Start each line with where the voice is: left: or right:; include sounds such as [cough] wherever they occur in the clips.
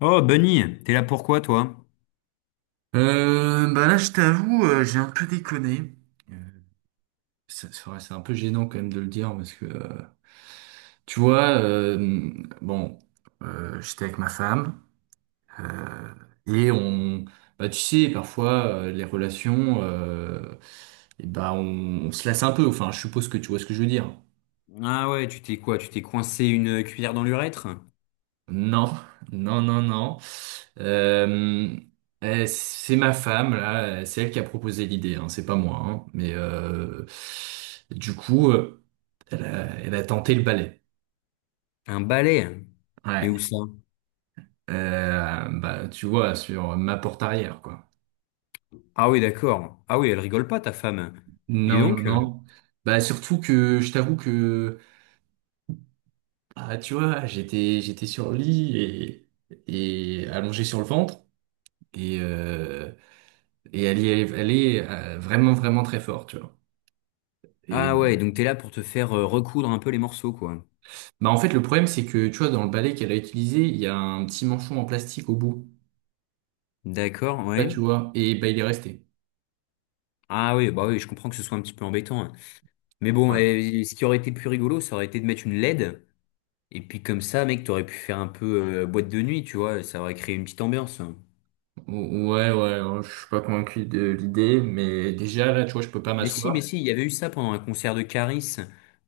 left: Oh, Bunny, t'es là pourquoi, toi?
right: Bah là, je t'avoue, j'ai un peu déconné. Euh, C'est vrai, c'est un peu gênant quand même de le dire parce que, tu vois, bon, j'étais avec ma femme euh, et on, bah tu sais, parfois les relations, et bah on se lasse un peu. Enfin, je suppose que tu vois ce que je veux dire.
left: Ah ouais, tu t'es quoi? Tu t'es coincé une cuillère dans l'urètre?
right: Non, [laughs] non, non, non. Euh, c'est ma femme là, c'est elle qui a proposé l'idée, hein, c'est pas moi, hein, mais du coup. Elle a, elle a tenté le ballet.
left: Un balai? Mais où
right: Ouais.
left: ça?
right: Bah, tu vois, sur ma porte arrière, quoi.
left: Ah oui, d'accord. Ah oui, elle rigole pas, ta femme. Dis
right: Non, non,
left: donc.
right: non. Bah, surtout que je t'avoue que, bah, tu vois, j'étais sur le lit et allongé sur le ventre. Et, euh, et elle est vraiment, vraiment très fort, tu vois. Et,
left: Ah ouais, donc t'es là pour te faire recoudre un peu les morceaux, quoi.
right: bah, en fait, le problème, c'est que, tu vois, dans le balai qu'elle a utilisé, il y a un petit manchon en plastique au bout.
left: D'accord,
right: Là, tu
left: ouais.
right: vois, et bah, il est resté.
left: Ah oui, bah oui, je comprends que ce soit un petit peu embêtant, hein. Mais bon, eh, ce qui aurait été plus rigolo, ça aurait été de mettre une LED. Et puis comme ça, mec, t'aurais pu faire un peu boîte de nuit, tu vois. Ça aurait créé une petite ambiance, hein.
right: Ouais, ouais, ouais, je suis pas convaincu de l'idée, mais déjà là, tu vois, je peux pas
left: Mais
right: m'asseoir.
left: si, il y avait eu ça pendant un concert de Caris,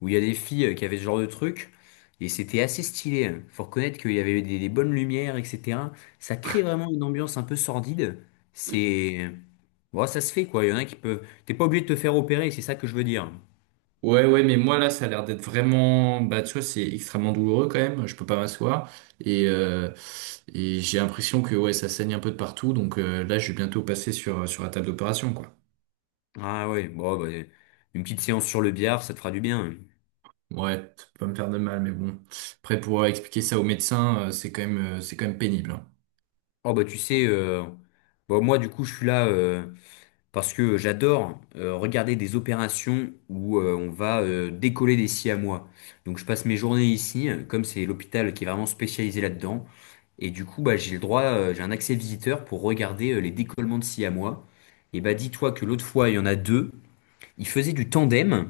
left: où il y a des filles qui avaient ce genre de truc, et c'était assez stylé. Hein. Faut reconnaître qu'il y avait des bonnes lumières, etc. Ça crée vraiment une ambiance un peu sordide. C'est... Bon, ça se fait, quoi. Il y en a qui peuvent... T'es pas obligé de te faire opérer, c'est ça que je veux dire.
right: Ouais, ouais, mais moi là, ça a l'air d'être vraiment, bah, tu vois, c'est extrêmement douloureux quand même. Je peux pas m'asseoir et et j'ai l'impression que ouais, ça saigne un peu de partout. Donc là, je vais bientôt passer sur sur la table d'opération, quoi.
left: Ah ouais, bon, bah, une petite séance sur le billard, ça te fera du bien.
right: Ouais, ça peut pas me faire de mal, mais bon. Après, pouvoir expliquer ça au médecin, c'est quand même pénible, hein.
left: Oh bah tu sais, bon, moi du coup je suis là, parce que j'adore regarder des opérations où on va décoller des siamois. Donc je passe mes journées ici, comme c'est l'hôpital qui est vraiment spécialisé là-dedans. Et du coup, bah, j'ai le droit, j'ai un accès visiteur pour regarder les décollements de siamois. Et bah dis-toi que l'autre fois, il y en a deux. Ils faisaient du tandem.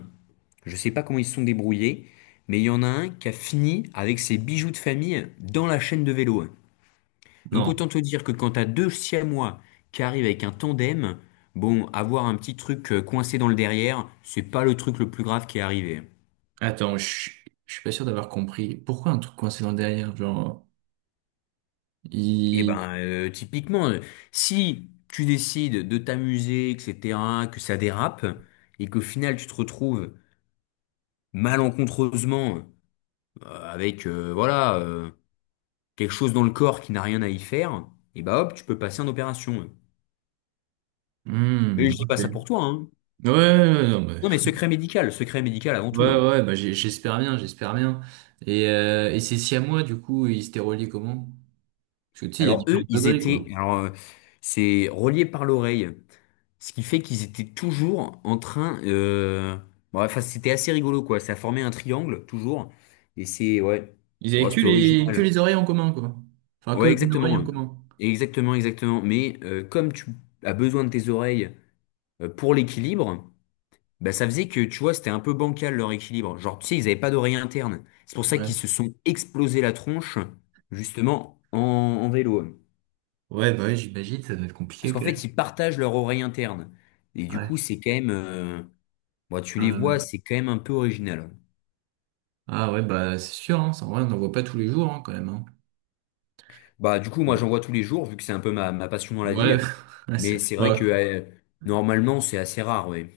left: Je sais pas comment ils se sont débrouillés, mais il y en a un qui a fini avec ses bijoux de famille dans la chaîne de vélo. Donc
right: Non,
left: autant te dire que quand t'as deux siamois qui arrivent avec un tandem, bon, avoir un petit truc coincé dans le derrière, c'est pas le truc le plus grave qui est arrivé.
right: attends, je suis pas sûr d'avoir compris. Pourquoi un truc coincé dans le derrière, genre
left: Et
right: il.
left: ben typiquement, si tu décides de t'amuser, etc., que ça dérape, et qu'au final tu te retrouves malencontreusement avec voilà quelque chose dans le corps qui n'a rien à y faire, et bah hop, tu peux passer en opération.
right: Hmm,
left: Mais je dis pas ça pour
right: ok.
left: toi, hein.
right: Ouais, ouais, ouais, non, mais
left: Non mais secret médical avant
right: ouais,
left: tout, hein.
right: ouais, bah j'espère bien, j'espère bien. Et ces Siamois, du coup, ils étaient reliés comment? Parce que tu sais, il y a
left: Alors
right: différents
left: eux, ils
right: degrés,
left: étaient,
right: quoi.
left: alors c'est relié par l'oreille, ce qui fait qu'ils étaient toujours en train. Bon, enfin, c'était assez rigolo quoi. Ça formait un triangle toujours, et c'est ouais,
right: Ils avaient
left: bon,
right: que
left: c'était
right: que
left: original.
right: les oreilles en commun, quoi. Enfin, que
left: Ouais,
right: une oreille
left: exactement,
right: en
left: ouais,
right: commun.
left: exactement, exactement. Mais comme tu as besoin de tes oreilles pour l'équilibre, bah ça faisait que tu vois, c'était un peu bancal leur équilibre. Genre tu sais, ils n'avaient pas d'oreille interne. C'est pour ça qu'ils
right: Ouais.
left: se sont explosé la tronche justement en vélo.
right: Ouais, bah ouais, j'imagine, ça doit être compliqué
left: Parce qu'en
right: quand même.
left: fait, ils partagent leur oreille interne. Et du
right: Ouais.
left: coup, c'est quand même, bah, tu les
right: Euh,
left: vois, c'est quand même un peu original.
right: ah ouais, bah c'est sûr, hein, ça, en vrai, on n'en voit pas tous les jours, hein, quand même, hein.
left: Bah, du coup, moi, j'en vois tous les jours, vu que c'est un peu ma passion dans la
right: Ouais,
left: vie.
right: [laughs] ouais,
left: Mais
right: c'est-
left: c'est vrai que
right: bah,
left: normalement, c'est assez rare, ouais.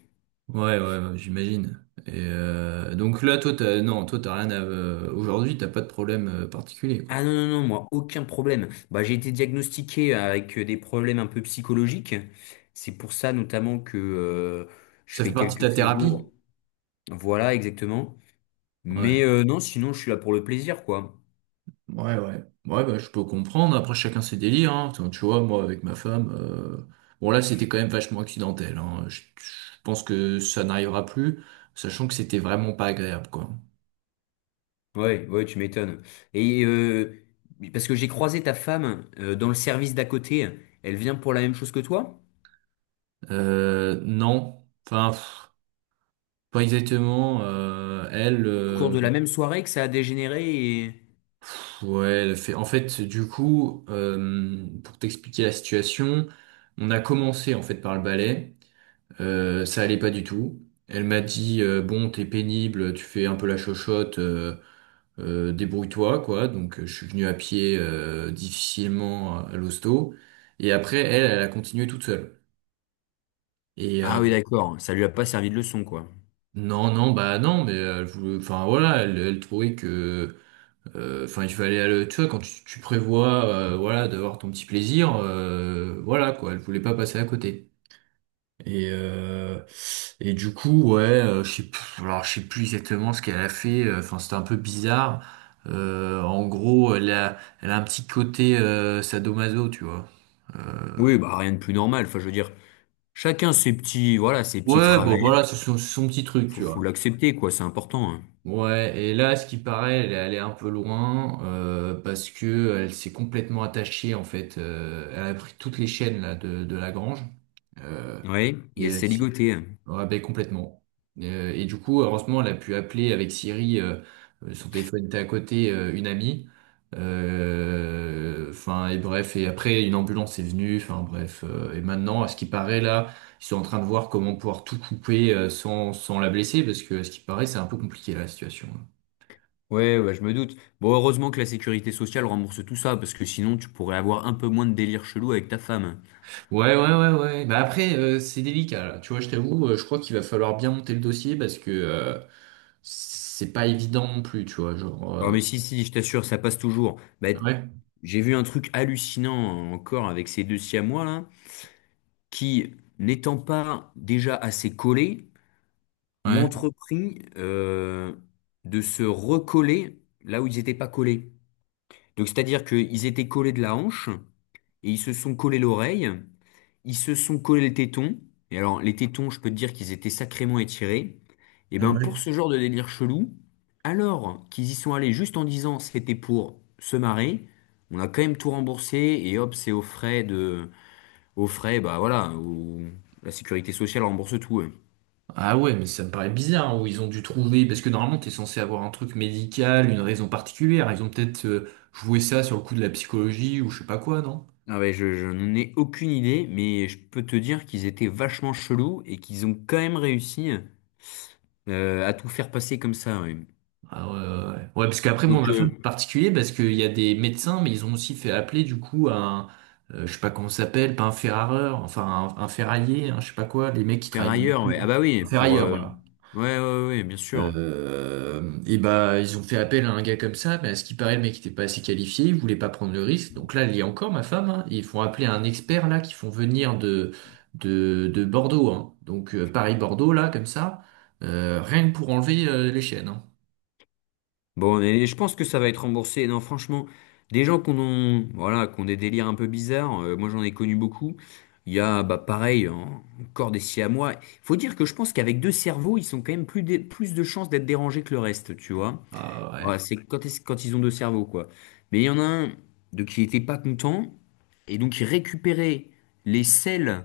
right: ouais, ouais, ouais, j'imagine. Et donc là, toi, t'as, non, toi, t'as rien à, aujourd'hui, t'as pas de problème particulier,
left: Ah
right: quoi.
left: non, non, non, moi, aucun problème. Bah, j'ai été diagnostiqué avec des problèmes un peu psychologiques. C'est pour ça, notamment, que je
right: Ça fait
left: fais
right: partie de
left: quelques
right: ta thérapie?
left: séjours. Voilà, exactement.
right: Ouais,
left: Mais non, sinon, je suis là pour le plaisir, quoi.
right: ouais, ouais. Ouais, bah, je peux comprendre. Après, chacun ses délires, hein. Tu vois, moi, avec ma femme, bon, là, c'était quand même vachement accidentel, hein. Je pense que ça n'arrivera plus, sachant que c'était vraiment pas agréable, quoi.
left: Ouais, ouais, tu m'étonnes. Et parce que j'ai croisé ta femme dans le service d'à côté, elle vient pour la même chose que toi?
right: Non. Enfin, pff, pas exactement. Elle,
left: Au cours de la même soirée que ça a dégénéré et...
right: pff, ouais, elle a fait. En fait, du coup, pour t'expliquer la situation, on a commencé, en fait, par le ballet. Ça allait pas du tout. Elle m'a dit bon, t'es pénible, tu fais un peu la chochotte, débrouille-toi quoi. Donc je suis venu à pied difficilement à l'hosto. Et après elle, elle a continué toute seule. Et euh,
left: Ah oui, d'accord, ça lui a pas servi de leçon, quoi.
right: non, non, bah non, mais elle voulait- enfin voilà, elle, elle trouvait que, enfin il fallait aller, tu vois, quand tu prévois, voilà, d'avoir ton petit plaisir, voilà quoi, elle voulait pas passer à côté. Et, euh, et du coup, ouais, je sais plus, alors je sais plus exactement ce qu'elle a fait. Enfin, c'était un peu bizarre. En gros, elle a, elle a un petit côté sadomaso, tu vois.
left: Oui, bah rien de plus normal, enfin je veux dire, chacun ses petits, voilà, ses petits
right: Ouais, bon,
left: travers,
right: voilà, c'est son, son petit truc, tu
left: faut
right: vois.
left: l'accepter, quoi, c'est important, hein.
right: Ouais, et là, ce qui paraît, elle est allée un peu loin parce que elle s'est complètement attachée, en fait. Elle a pris toutes les chaînes là de la grange. Euh,
left: Ouais, et
right: et
left: elle
right: elle
left: s'est
right: s'est
left: ligotée. Hein.
right: ouais, ben, complètement. Et du coup, heureusement, elle a pu appeler avec Siri, son téléphone était à côté, une amie. Euh, Enfin, et bref, et après, une ambulance est venue, enfin bref. Et maintenant, à ce qui paraît, là, ils sont en train de voir comment pouvoir tout couper sans, sans la blesser, parce que à ce qui paraît, c'est un peu compliqué, là, la situation.
left: Ouais, ouais, je me doute. Bon, heureusement que la sécurité sociale rembourse tout ça, parce que sinon tu pourrais avoir un peu moins de délire chelou avec ta femme.
right: Ouais, ouais, ouais, ouais. Bah après, c'est délicat, là. Tu vois, je t'avoue, je crois qu'il va falloir bien monter le dossier, parce que c'est pas évident non plus, tu vois, genre...
left: Non
right: euh,
left: mais si, si, je t'assure, ça passe toujours. Bah,
right: Ouais,
left: j'ai vu un truc hallucinant encore avec ces deux Siamois là, qui, n'étant pas déjà assez collés, ont
right: ouais.
left: entrepris de se recoller là où ils n'étaient pas collés. Donc c'est-à-dire qu'ils étaient collés de la hanche, et ils se sont collés l'oreille, ils se sont collés le téton. Et alors, les tétons, je peux te dire qu'ils étaient sacrément étirés. Et
right: Ah
left: ben,
right: ouais.
left: pour ce genre de délire chelou, alors qu'ils y sont allés juste en disant c'était pour se marrer, on a quand même tout remboursé et hop, c'est aux frais de, aux frais, bah voilà, au- la sécurité sociale rembourse tout, eux.
right: Ah ouais, mais ça me paraît bizarre hein, où ils ont dû trouver, parce que normalement t'es censé avoir un truc médical, une raison particulière. Ils ont peut-être joué ça sur le coup de la psychologie ou je sais pas quoi, non?
left: Ah ouais, je n'en ai aucune idée, mais je peux te dire qu'ils étaient vachement chelous et qu'ils ont quand même réussi à tout faire passer comme ça, ouais.
right: Ah ouais, ouais, ouais. Ouais, parce qu'après moi
left: Donc,
right: ma femme c'est particulier parce qu'il y a des médecins, mais ils ont aussi fait appeler du coup à un, je sais pas comment ça s'appelle, pas un ferrareur, enfin un ferrailler, hein, je sais pas quoi, les mecs qui
left: faire
right: travaillent dans les
left: ailleurs, ouais. Ah
right: tôles.
left: bah oui,
right: Un
left: pour...
right: ferrailleur, voilà.
left: ouais, ouais, ouais, ouais, bien sûr.
right: Et bah ils ont fait appel à un gars comme ça, mais à ce qui paraît le mec était pas assez qualifié, il voulait pas prendre le risque. Donc là, il y a encore ma femme, hein, et ils font appeler un expert là qui font venir de de Bordeaux, hein. Donc Paris-Bordeaux là comme ça, rien que pour enlever les chaînes, hein.
left: Bon, et je pense que ça va être remboursé. Non, franchement, des gens qu'on ont, voilà, qu'on des délires un peu bizarres, moi j'en ai connu beaucoup. Il y a, bah pareil, hein, encore des siamois. Faut dire que je pense qu'avec deux cerveaux, ils sont quand même plus, plus de chances d'être dérangés que le reste, tu vois.
right: Ah
left: Voilà,
right: ouais,
left: c'est quand, quand ils ont deux cerveaux, quoi. Mais il y en a un de qui était pas content, et donc il récupérait les selles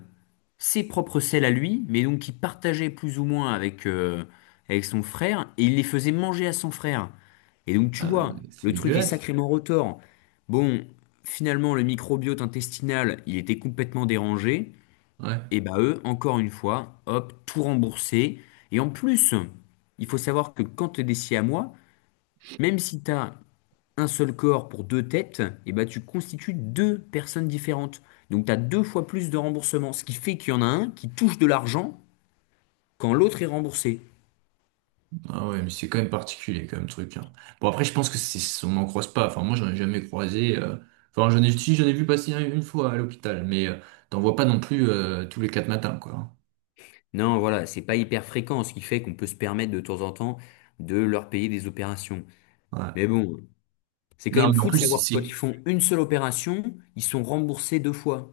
left: ses propres selles à lui, mais donc qu'il partageait plus ou moins avec, avec son frère, et il les faisait manger à son frère. Et donc tu
right: ah,
left: vois,
right: c'est
left: le truc est
right: dégueulasse.
left: sacrément retors. Bon, finalement, le microbiote intestinal, il était complètement dérangé,
right: Ouais.
left: et bah eux, encore une fois, hop, tout remboursé. Et en plus, il faut savoir que quand tu es à moi, même si tu as un seul corps pour deux têtes, et bah tu constitues deux personnes différentes. Donc tu as deux fois plus de remboursement, ce qui fait qu'il y en a un qui touche de l'argent quand l'autre est remboursé.
right: Ah ouais, mais c'est quand même particulier comme truc, hein. Bon après je pense que c'est on n'en croise pas. Enfin moi j'en ai jamais croisé. Enfin j'en ai si j'en ai vu passer une fois à l'hôpital, mais t'en vois pas non plus tous les quatre matins quoi, hein.
left: Non, voilà, c'est pas hyper fréquent, ce qui fait qu'on peut se permettre de temps en temps de leur payer des opérations.
right: Ouais.
left: Mais bon, c'est quand
right: Non
left: même
right: mais en
left: fou de
right: plus
left: savoir que quand ils font une seule opération, ils sont remboursés deux fois.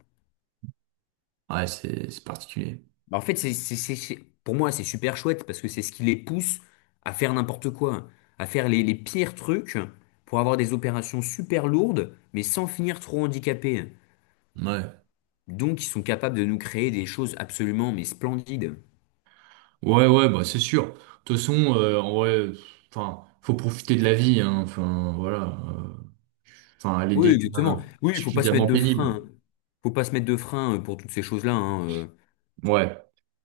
right: ouais c'est particulier.
left: Bah, en fait, pour moi, c'est super chouette parce que c'est ce qui les pousse à faire n'importe quoi, à faire les pires trucs pour avoir des opérations super lourdes, mais sans finir trop handicapés.
right: Ouais,
left: Donc, ils sont capables de nous créer des choses absolument, mais splendides.
right: ouais, ouais, bah c'est sûr. De toute façon en vrai enfin faut profiter de la vie, hein. Enfin voilà. Enfin elle est
left: Oui,
right: déjà
left: exactement. Oui, il faut pas se mettre
right: suffisamment
left: de
right: pénible.
left: frein, hein. Faut pas se mettre de frein pour toutes ces choses-là, hein.
right: Ouais.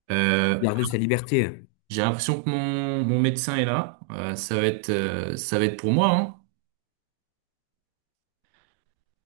right: Euh,
left: Garder sa liberté.
right: j'ai l'impression que mon médecin est là. Ça va être pour moi, hein.